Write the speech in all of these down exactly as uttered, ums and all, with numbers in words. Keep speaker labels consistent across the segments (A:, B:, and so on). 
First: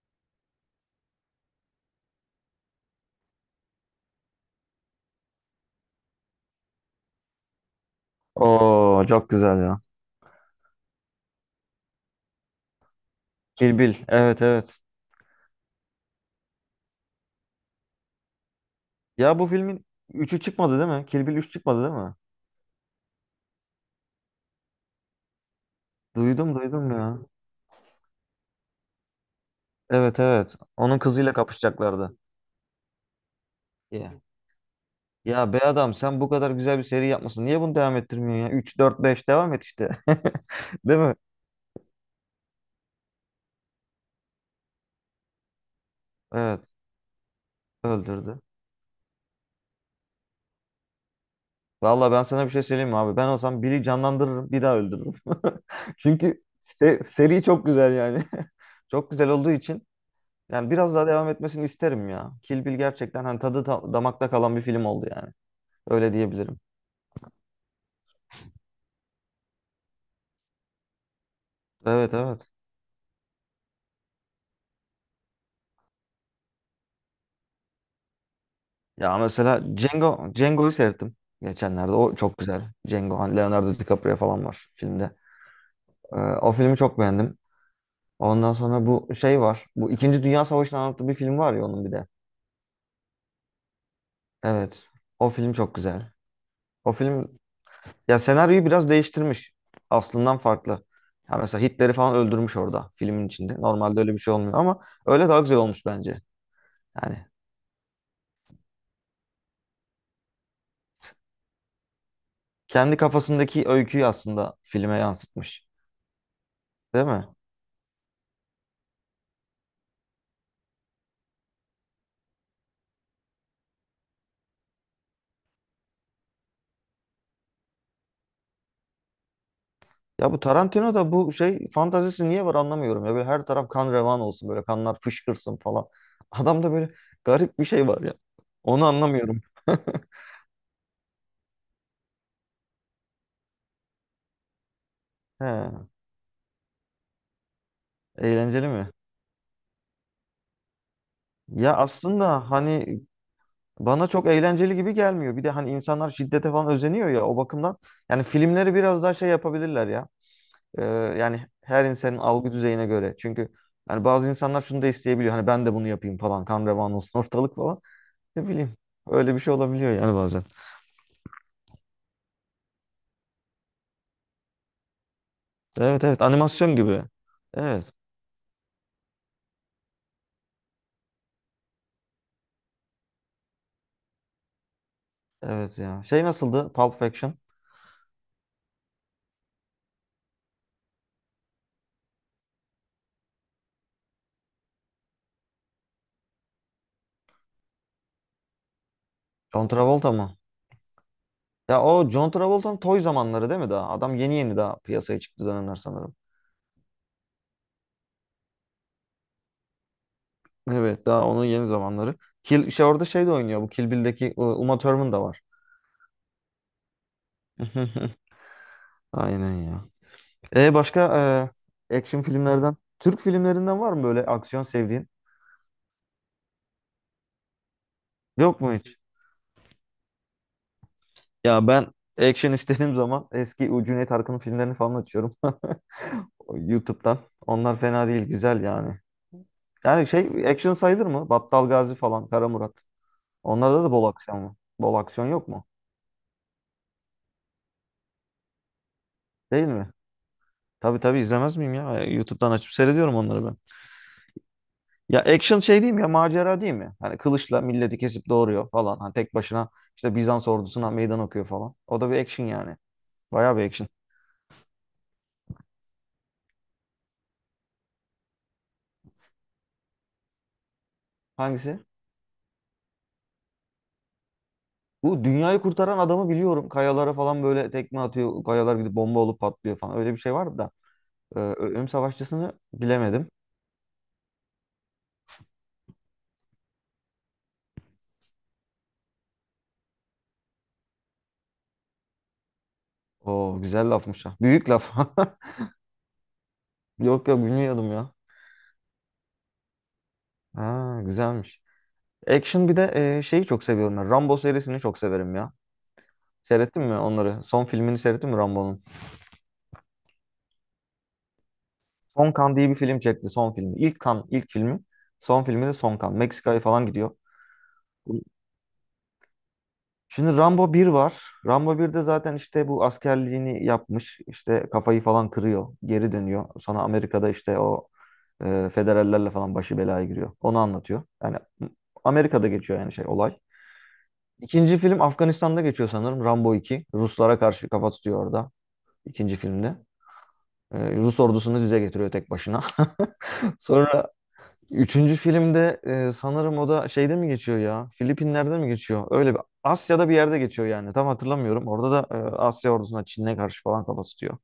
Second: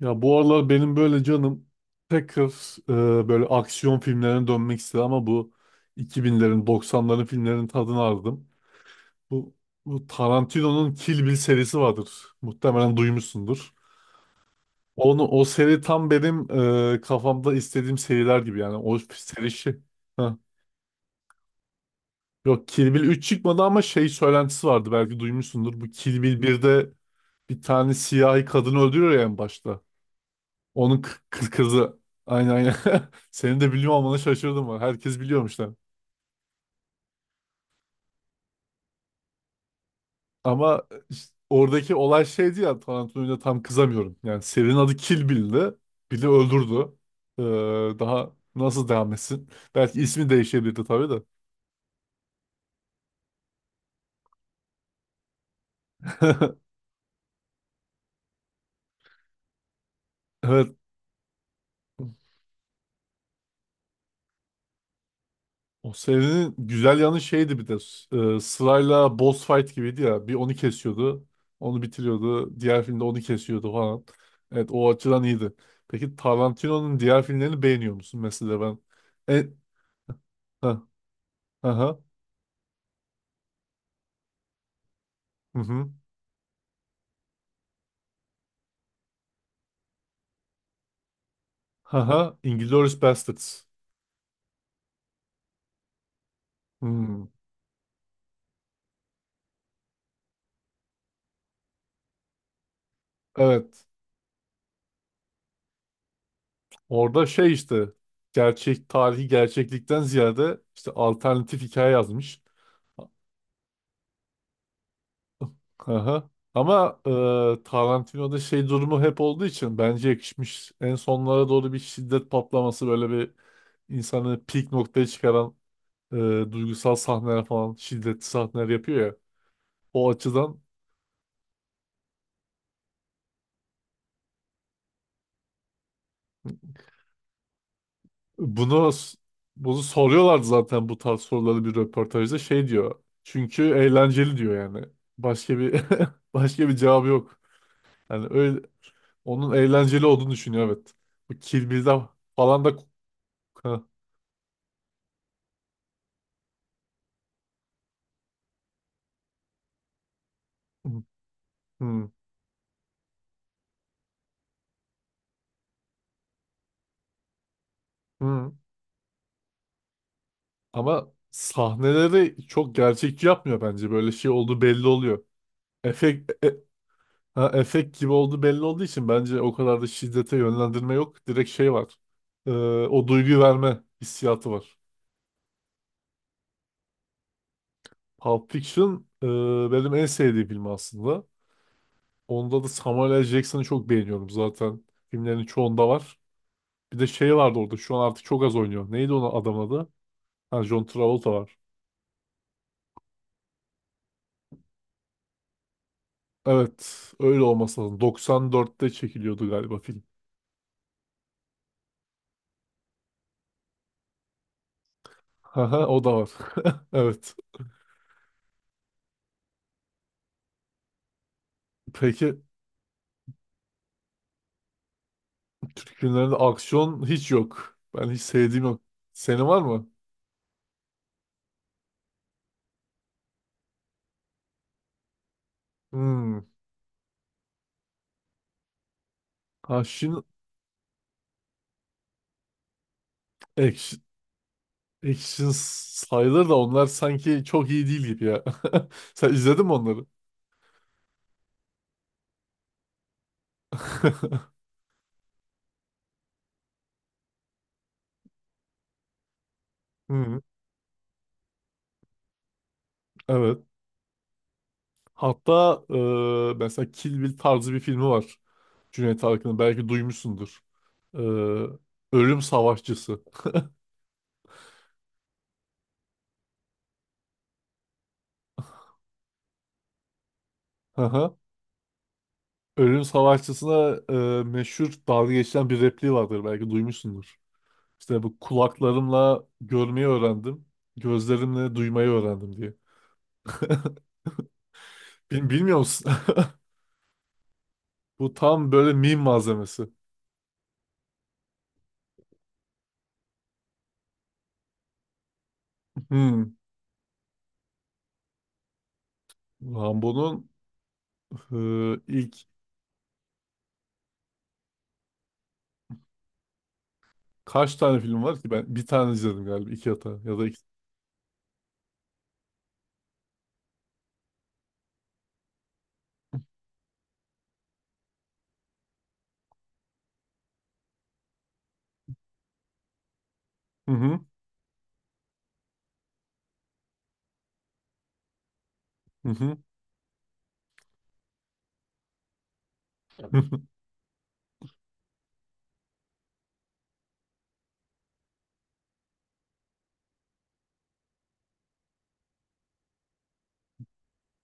A: Ya bu aralar benim böyle canım tekrar e, böyle aksiyon filmlerine dönmek istedim ama bu iki binlerin doksanların filmlerinin tadını aldım.
B: Oo çok
A: Bu,
B: güzel ya.
A: bu Tarantino'nun Kill Bill serisi vardır. Muhtemelen
B: Kill
A: duymuşsundur.
B: Bill. Evet evet.
A: Onu o seri tam benim e, kafamda istediğim seriler gibi yani o
B: Ya bu
A: seri şey.
B: filmin
A: Heh.
B: üçü çıkmadı değil mi? Kill Bill üç çıkmadı değil mi?
A: Yok, Kill Bill üç çıkmadı ama şey söylentisi vardı, belki duymuşsundur. Bu Kill Bill
B: Duydum duydum
A: birde
B: ya.
A: bir tane siyahi kadını öldürüyor ya en başta.
B: Evet evet. Onun
A: Onun kı-
B: kızıyla
A: kı- kızı.
B: kapışacaklardı.
A: Aynen, aynen. Senin de biliyor olmana
B: Ya.
A: şaşırdım var. Herkes
B: Ya
A: biliyormuş
B: be
A: lan.
B: adam sen bu kadar güzel bir seri yapmasın. Niye bunu devam ettirmiyorsun ya? Üç dört beş devam et işte.
A: Ama
B: Değil mi?
A: işte oradaki olay şeydi ya, Tarantino'ya tam kızamıyorum. Yani serinin adı Kill Bill'di. Bill'i
B: Evet.
A: öldürdü. Ee, Daha
B: Öldürdü.
A: nasıl devam etsin? Belki ismi değişebilirdi tabii de.
B: Vallahi ben sana bir şey söyleyeyim mi abi? Ben olsam Bill'i canlandırırım. Bir daha öldürürüm. Çünkü se- seri çok güzel yani. Çok güzel olduğu için yani
A: Evet.
B: biraz daha devam etmesini isterim ya. Kill Bill gerçekten hani tadı ta- damakta kalan bir film oldu yani.
A: O
B: Öyle
A: serinin
B: diyebilirim.
A: güzel yanı şeydi bir de e, sırayla boss fight gibiydi ya. Bir onu kesiyordu, onu
B: Evet evet.
A: bitiriyordu. Diğer filmde onu kesiyordu falan. Evet, o açıdan iyiydi. Peki Tarantino'nun diğer filmlerini beğeniyor musun? Mesela ben
B: Ya
A: e,
B: mesela Django,
A: ha,
B: Django'yu seyrettim
A: aha,
B: geçenlerde. O çok güzel. Django, hani Leonardo DiCaprio falan var filmde.
A: hı hı,
B: Ee, o filmi çok beğendim. Ondan sonra bu şey var. Bu İkinci Dünya Savaşı'nı anlattığı bir film var ya onun bir de.
A: aha, Inglourious Basterds.
B: Evet. O film çok güzel. O
A: Hmm,
B: film ya senaryoyu biraz değiştirmiş. Aslından farklı. Ya mesela Hitler'i falan öldürmüş orada filmin içinde.
A: evet.
B: Normalde öyle bir şey olmuyor ama öyle daha güzel olmuş bence.
A: Orada
B: Yani
A: şey işte gerçek tarihi gerçeklikten ziyade işte alternatif hikaye yazmış.
B: kendi kafasındaki öyküyü aslında filme yansıtmış.
A: Aha. Ama
B: Değil mi?
A: e, Tarantino'da şey durumu hep olduğu için bence yakışmış. En sonlara doğru bir şiddet patlaması, böyle bir insanı peak noktaya çıkaran e, duygusal sahneler falan, şiddetli sahneler yapıyor ya. O
B: Ya bu
A: açıdan
B: Tarantino'da bu şey fantazisi niye var anlamıyorum ya. Böyle her taraf kan revan olsun böyle kanlar fışkırsın falan. Adamda böyle garip bir şey var ya. Onu
A: bunu
B: anlamıyorum.
A: bunu soruyorlardı zaten, bu tarz soruları bir röportajda şey diyor. Çünkü eğlenceli diyor yani.
B: He,
A: Başka bir başka bir cevabı yok. Yani öyle,
B: eğlenceli mi?
A: onun eğlenceli olduğunu düşünüyor, evet. Bu Kill
B: Ya
A: Bill'de
B: aslında
A: falan da.
B: hani
A: Hı,
B: bana çok eğlenceli gibi gelmiyor. Bir de hani insanlar şiddete falan özeniyor ya o bakımdan. Yani filmleri biraz daha şey yapabilirler ya. Ee, yani her
A: hı.
B: insanın algı düzeyine göre. Çünkü yani bazı insanlar şunu da isteyebiliyor. Hani ben de bunu yapayım falan. Kan revan olsun ortalık falan. Ne
A: Hı.
B: bileyim. Öyle bir şey olabiliyor yani bazen.
A: Ama sahneleri çok gerçekçi yapmıyor bence. Böyle şey olduğu belli oluyor.
B: Evet evet
A: Efekt, e-
B: animasyon gibi.
A: ha,
B: Evet.
A: efekt gibi olduğu belli olduğu için bence o kadar da şiddete yönlendirme yok. Direkt şey var. Ee, O duyguyu verme hissiyatı var.
B: Evet ya. Şey nasıldı? Pulp Fiction.
A: Pulp Fiction e, benim en sevdiğim film aslında. Onda da Samuel L. Jackson'ı çok beğeniyorum zaten. Filmlerin çoğunda var. Bir de şey vardı orada. Şu an artık çok az oynuyor. Neydi onun adamın
B: John
A: adı?
B: Travolta mı?
A: Ha, John Travolta var.
B: Ya o John Travolta'nın toy zamanları değil mi daha? Adam yeni yeni daha piyasaya çıktı dönemler sanırım.
A: Evet, öyle olması lazım. doksan dörtte çekiliyordu galiba film.
B: Evet daha onun yeni zamanları. Kill, şey orada şey de oynuyor. Bu Kill Bill'deki e, Uma Thurman da var.
A: Haha, o da var. Evet.
B: Aynen ya. E başka e, action
A: Peki
B: filmlerden, Türk filmlerinden var mı böyle aksiyon sevdiğin?
A: günlerde aksiyon hiç yok. Ben hiç
B: Yok
A: sevdiğim
B: mu
A: yok.
B: hiç?
A: Senin var mı?
B: Ya ben action istediğim zaman eski o Cüneyt Arkın'ın filmlerini falan açıyorum
A: Hmm.
B: YouTube'dan. Onlar fena değil, güzel yani. Yani
A: Action,
B: şey action sayılır mı? Battal Gazi falan, Kara Murat. Onlarda da
A: action,
B: bol aksiyon mu? Bol aksiyon yok
A: action
B: mu?
A: sayılır da onlar sanki çok iyi değil gibi ya. Sen izledin
B: Değil
A: mi
B: mi?
A: onları?
B: Tabii tabii izlemez miyim ya? YouTube'dan açıp seyrediyorum onları ben. Ya action şey değil mi ya macera değil mi? Hani kılıçla milleti kesip doğuruyor falan. Hani tek başına işte
A: Hmm,
B: Bizans ordusuna meydan okuyor falan. O da bir action yani. Bayağı
A: evet.
B: bir action.
A: Hatta e, mesela Kill Bill tarzı bir filmi var. Cüneyt Arkın'ın. Belki duymuşsundur. E,
B: Hangisi?
A: Ölüm Savaşçısı.
B: Bu dünyayı kurtaran adamı biliyorum. Kayalara falan böyle tekme atıyor. Kayalar gidip bomba olup patlıyor falan. Öyle bir şey vardı da.
A: Haha.
B: Ee, Ölüm Savaşçısı'nı
A: Ölüm
B: bilemedim.
A: Savaşçısına e, meşhur dalga geçilen bir repliği vardır. Belki duymuşsundur. İşte bu kulaklarımla görmeyi öğrendim. Gözlerimle duymayı öğrendim diye.
B: Oo güzel lafmış ha. Büyük laf.
A: Bil- bilmiyor musun?
B: Yok yok bilmiyordum ya.
A: Bu tam böyle meme malzemesi.
B: Ha güzelmiş. Action bir de e, şeyi çok seviyorum ben. Rambo serisini çok severim ya.
A: Hmm.
B: Seyrettin mi onları? Son filmini seyrettin mi Rambo'nun?
A: Rambo'nun e,
B: Son
A: ilk
B: Kan diye bir film çekti son filmi. İlk Kan ilk filmi. Son filmi de Son Kan. Meksika'ya falan gidiyor.
A: kaç tane film var ki? Ben bir tane izledim galiba. İki hata
B: Şimdi
A: ya da iki.
B: Rambo bir var. Rambo birde zaten işte bu askerliğini yapmış. İşte kafayı falan kırıyor. Geri dönüyor. Sonra Amerika'da işte o e, federallerle falan başı belaya giriyor. Onu anlatıyor. Yani Amerika'da geçiyor yani şey olay.
A: Hı hı.
B: İkinci film Afganistan'da geçiyor sanırım. Rambo iki Ruslara karşı kafa tutuyor orada.
A: Hı
B: İkinci
A: hı.
B: filmde. E, Rus ordusunu dize getiriyor tek başına. Sonra üçüncü filmde e, sanırım o da şeyde mi geçiyor ya? Filipinler'de mi geçiyor? Öyle bir Asya'da bir yerde geçiyor yani. Tam hatırlamıyorum. Orada da e, Asya ordusuna Çin'e karşı falan kafa tutuyor.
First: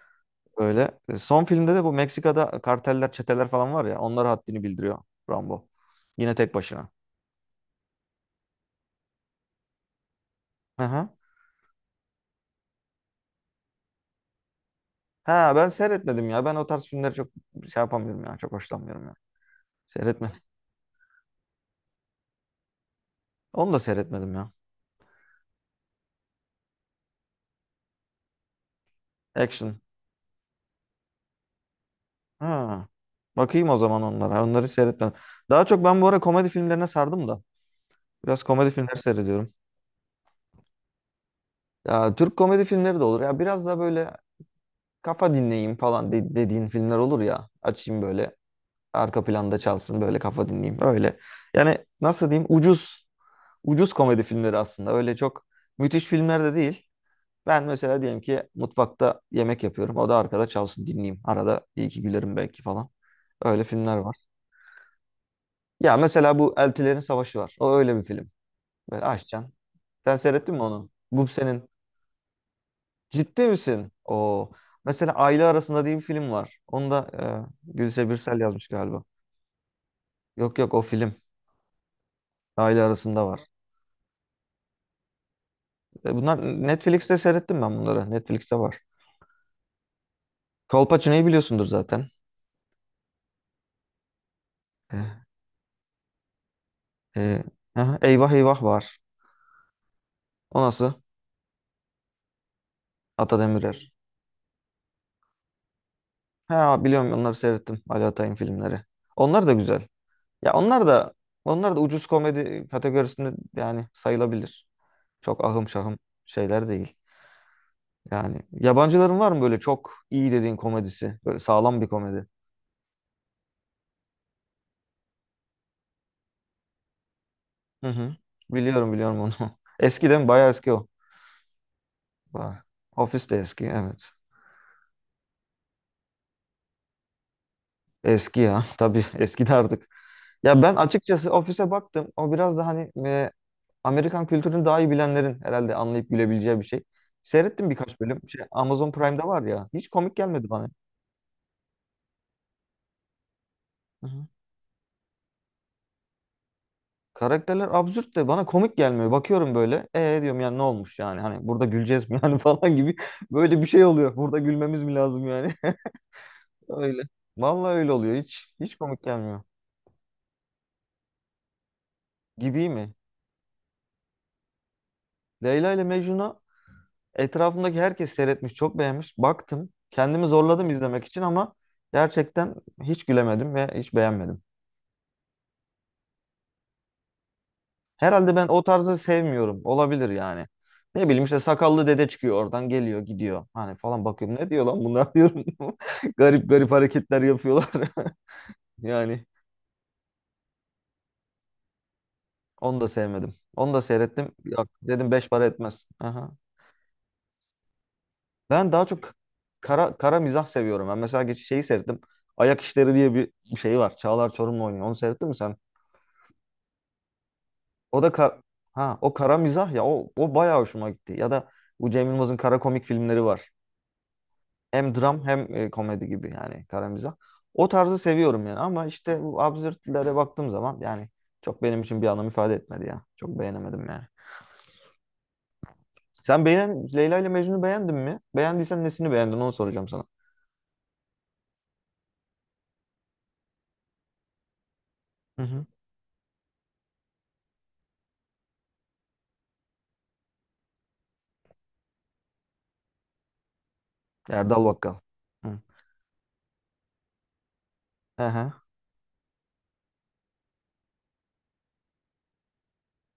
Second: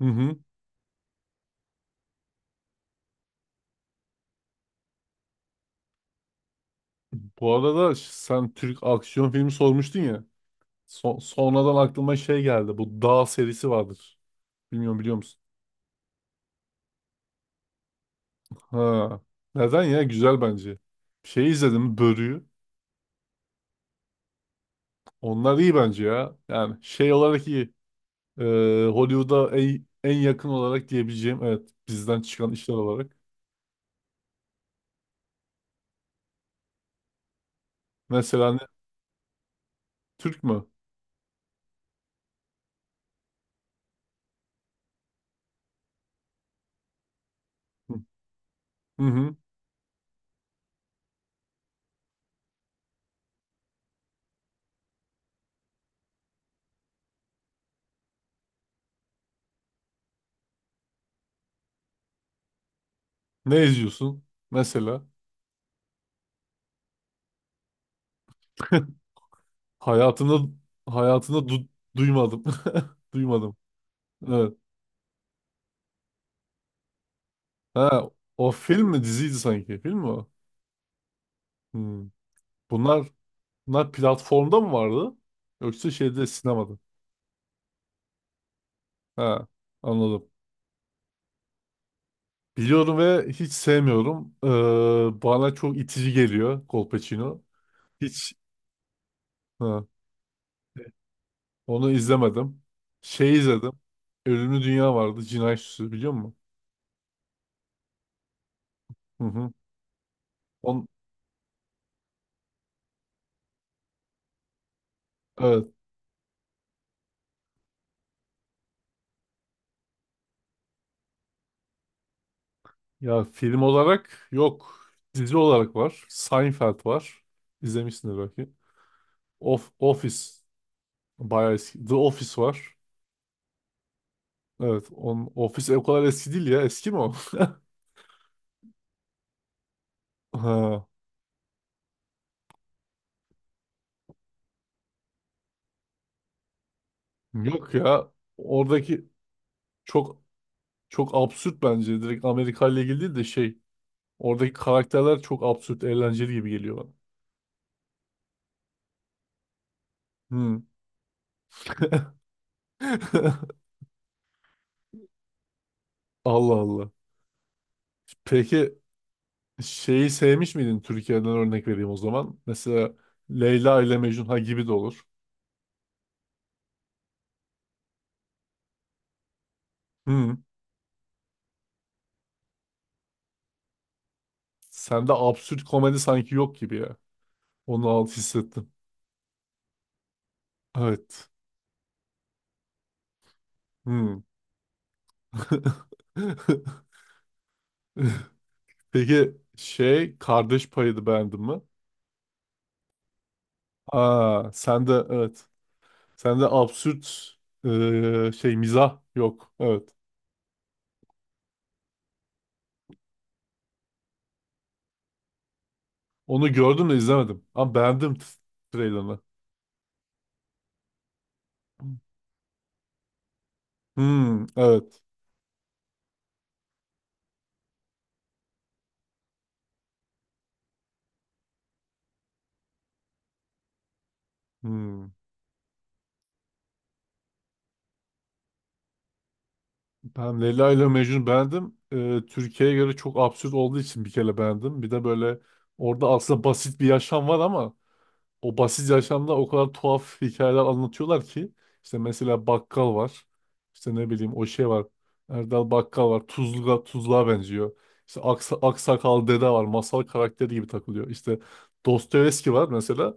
A: Hı hı.
B: Öyle. E, son filmde de bu Meksika'da karteller, çeteler falan var ya. Onlara haddini bildiriyor Rambo. Yine tek başına.
A: Bu arada ş- sen Türk aksiyon filmi sormuştun ya.
B: Hı hı.
A: So- sonradan aklıma şey geldi. Bu Dağ serisi vardır. Bilmiyorum, biliyor musun?
B: Ha ben seyretmedim ya. Ben o tarz filmleri çok şey yapamıyorum ya. Çok hoşlanmıyorum ya.
A: Ha. Neden ya?
B: Seyretmedim.
A: Güzel bence. Şey izledim. Börü'yü.
B: Onu da seyretmedim ya.
A: Onlar iyi bence ya. Yani şey olarak iyi. Ee, Hollywood'a
B: Action.
A: en, en yakın olarak diyebileceğim, evet, bizden çıkan işler
B: Ha.
A: olarak.
B: Bakayım o zaman onlara. Onları seyretmedim. Daha çok ben bu ara komedi filmlerine sardım da. Biraz
A: Mesela ne?
B: komedi filmleri seyrediyorum.
A: Türk mü?
B: Ya Türk komedi filmleri de olur. Ya biraz da böyle kafa dinleyeyim falan de- dediğin filmler olur ya.
A: Hı
B: Açayım böyle
A: hı.
B: arka
A: Hı.
B: planda çalsın böyle kafa dinleyeyim öyle. Yani nasıl diyeyim ucuz ucuz komedi filmleri aslında. Öyle çok müthiş filmler de değil. Ben mesela diyelim ki mutfakta yemek yapıyorum. O da arkada çalsın dinleyeyim. Arada iyi ki gülerim belki falan.
A: Ne
B: Öyle filmler var.
A: izliyorsun? Mesela
B: Ya mesela bu Eltilerin Savaşı var. O öyle bir film. Böyle açacaksın. Sen
A: hayatımda
B: seyrettin mi onu?
A: hayatımda du-
B: Gubse'nin
A: duymadım.
B: Ciddi
A: Duymadım.
B: misin? O
A: Evet.
B: mesela Aile Arasında diye bir film var. Onu da e,
A: Ha,
B: Gülse Birsel
A: o
B: yazmış
A: film mi
B: galiba.
A: diziydi sanki? Film mi o?
B: Yok yok o film
A: Hmm.
B: Aile
A: Bunlar
B: Arasında var.
A: bunlar platformda mı vardı? Yoksa
B: E,
A: şeyde,
B: bunlar
A: sinemada.
B: Netflix'te seyrettim ben bunları. Netflix'te var.
A: Ha, anladım.
B: Kolpaçino'yu biliyorsundur zaten.
A: Biliyorum ve hiç sevmiyorum.
B: E,
A: Ee, bana çok itici geliyor Colpacino.
B: e, aha,
A: Hiç,
B: Eyvah Eyvah var.
A: ha,
B: O nasıl?
A: onu izlemedim. Şey
B: Ata
A: izledim.
B: Demirer.
A: Ölümlü Dünya vardı. Cinayet Süsü biliyor musun?
B: Ha biliyorum onları seyrettim. Ali Atay'ın filmleri.
A: Hı
B: Onlar
A: hı.
B: da güzel. Ya
A: On,
B: onlar da onlar da ucuz komedi kategorisinde yani sayılabilir. Çok
A: evet.
B: ahım şahım şeyler değil. Yani yabancıların var mı böyle çok iyi dediğin komedisi? Böyle sağlam bir komedi.
A: Ya film olarak yok. Dizi olarak var. Seinfeld var.
B: Hı hı.
A: İzlemişsindir belki.
B: Biliyorum biliyorum onu.
A: Of,
B: Eski
A: Office.
B: değil mi? Bayağı eski o.
A: Bayağı eski. The Office
B: Ba-
A: var.
B: Ofis de eski evet.
A: Evet. On, Office o kadar eski değil ya. Eski mi o?
B: Eski ya tabii eski de artık. Ya ben
A: Ha,
B: açıkçası ofise baktım. O biraz da hani e, Amerikan kültürünü daha iyi bilenlerin herhalde anlayıp gülebileceği bir şey. Seyrettim
A: yok
B: birkaç
A: ya.
B: bölüm. Şey, Amazon
A: Oradaki
B: Prime'da var ya. Hiç komik
A: çok
B: gelmedi bana.
A: Çok absürt bence. Direkt Amerika ile ilgili değil de şey.
B: Hı hı.
A: Oradaki karakterler çok absürt, eğlenceli gibi geliyor bana.
B: Karakterler absürt de bana komik gelmiyor. Bakıyorum böyle. Ee diyorum yani ne
A: Hmm.
B: olmuş yani? Hani burada güleceğiz mi yani falan gibi. Böyle bir şey oluyor. Burada gülmemiz mi lazım yani?
A: Allah Allah.
B: Öyle. Vallahi öyle oluyor. Hiç hiç
A: Peki
B: komik gelmiyor.
A: şeyi sevmiş miydin, Türkiye'den örnek vereyim o zaman.
B: Gibi
A: Mesela
B: mi?
A: Leyla ile Mecnun, ha, gibi de olur.
B: Leyla ile Mecnun'u etrafımdaki herkes seyretmiş, çok beğenmiş. Baktım. Kendimi
A: Hmm.
B: zorladım izlemek için ama gerçekten hiç gülemedim ve hiç beğenmedim.
A: Sende absürt komedi sanki yok gibi ya. Onu alt
B: Herhalde ben o
A: hissettim.
B: tarzı sevmiyorum. Olabilir yani. Ne bileyim
A: Evet.
B: işte sakallı dede çıkıyor oradan geliyor gidiyor. Hani falan
A: Hmm.
B: bakıyorum ne diyor lan bunlar diyorum. Garip garip hareketler yapıyorlar. Yani
A: Peki şey Kardeş Payı'nı beğendin mi?
B: onu da sevmedim. Onu da seyrettim.
A: Aa,
B: Yok,
A: sen de,
B: dedim beş para
A: evet.
B: etmez. Aha.
A: Sende absürt eee, şey
B: Ben daha
A: mizah
B: çok
A: yok. Evet.
B: kara, kara mizah seviyorum. Ben mesela geç şeyi seyrettim. Ayak İşleri diye bir şey var. Çağlar Çorumlu oynuyor. Onu seyrettin mi sen?
A: Onu gördüm de izlemedim. Ama
B: O da
A: beğendim t-
B: kar Ha o
A: trailerını.
B: kara mizah ya o o bayağı hoşuma gitti. Ya da bu Cem Yılmaz'ın kara komik filmleri var.
A: Hmm,
B: Hem
A: evet.
B: dram hem e, komedi gibi yani kara mizah. O tarzı seviyorum yani ama işte bu absürtlere baktığım zaman yani çok benim için bir anlam ifade etmedi ya. Çok beğenemedim yani.
A: Hmm.
B: Sen beğen Leyla ile Mecnun'u beğendin mi? Beğendiysen nesini beğendin onu soracağım sana.
A: Ben Leyla ile Mecnun beğendim. Ee, Türkiye'ye göre çok absürt olduğu için bir kere beğendim. Bir de böyle
B: Hı hı.
A: orada aslında basit bir yaşam var ama o basit yaşamda o kadar tuhaf hikayeler anlatıyorlar ki, işte mesela bakkal var. İşte ne bileyim o
B: Erdal
A: şey var.
B: Bakkal. Hı.
A: Erdal Bakkal var. Tuzluğa, tuzluğa benziyor. İşte
B: Hı hı.
A: aksa, aksakal dede var. Masal karakteri gibi takılıyor. İşte Dostoyevski var mesela.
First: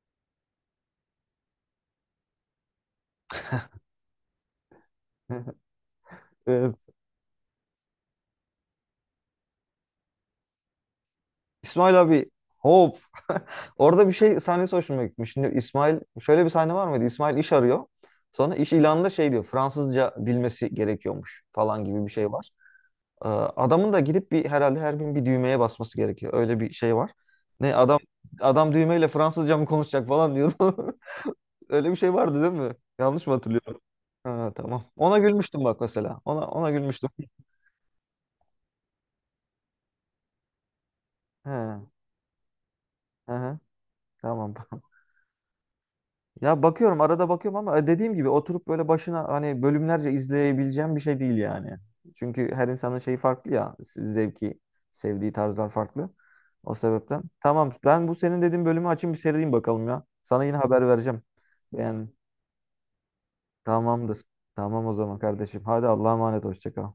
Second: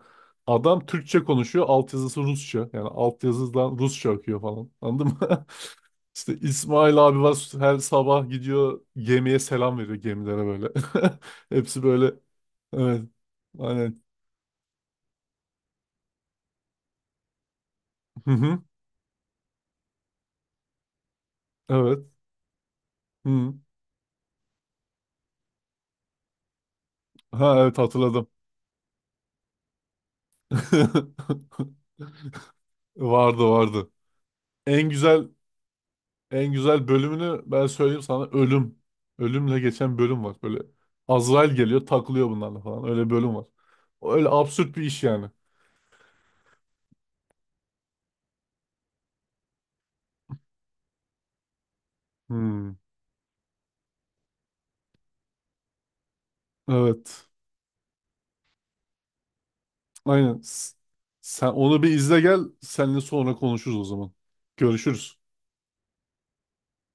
A: Adam Türkçe konuşuyor. Altyazısı Rusça. Yani altyazıdan Rusça akıyor falan. Anladın mı? İşte
B: Ee,
A: İsmail abi var. Her sabah gidiyor gemiye selam veriyor, gemilere böyle. Hepsi
B: İsmail
A: böyle.
B: abi hop.
A: Evet. Aynen.
B: Orada bir şey sahnesi hoşuma gitmiş. Şimdi İsmail şöyle bir sahne var mıydı? İsmail iş arıyor.
A: Hı
B: Sonra
A: hı.
B: iş ilanında şey diyor. Fransızca bilmesi gerekiyormuş falan gibi bir
A: Evet.
B: şey var. Ee,
A: Hı.
B: Adamın da gidip bir herhalde her gün bir düğmeye basması gerekiyor. Öyle bir şey var.
A: Ha,
B: Ne
A: evet,
B: adam
A: hatırladım.
B: adam düğmeyle Fransızca mı konuşacak falan diyordu. Öyle bir şey vardı değil mi? Yanlış mı
A: Vardı,
B: hatırlıyorum?
A: vardı.
B: Ha, tamam.
A: En
B: Ona
A: güzel
B: gülmüştüm bak mesela. Ona
A: en
B: ona
A: güzel
B: gülmüştüm.
A: bölümünü ben söyleyeyim sana, ölüm. Ölümle geçen bölüm var. Böyle Azrail geliyor,
B: He,
A: takılıyor bunlarla falan. Öyle
B: he,
A: bölüm var.
B: he.
A: Öyle
B: Tamam.
A: absürt bir iş yani.
B: Ya bakıyorum arada bakıyorum ama e, dediğim gibi oturup böyle başına hani bölümlerce izleyebileceğim bir şey değil yani. Çünkü her
A: Hmm.
B: insanın şeyi farklı ya zevki, sevdiği tarzlar farklı. O sebepten.
A: Evet.
B: Tamam ben bu senin dediğin bölümü açayım bir seyredeyim bakalım ya.
A: Aynen.
B: Sana yine
A: S-
B: haber vereceğim.
A: Sen onu bir
B: Yani
A: izle gel. Seninle sonra konuşuruz o zaman.
B: tamamdır. Tamam o
A: Görüşürüz.
B: zaman kardeşim. Hadi Allah'a emanet hoşça kal.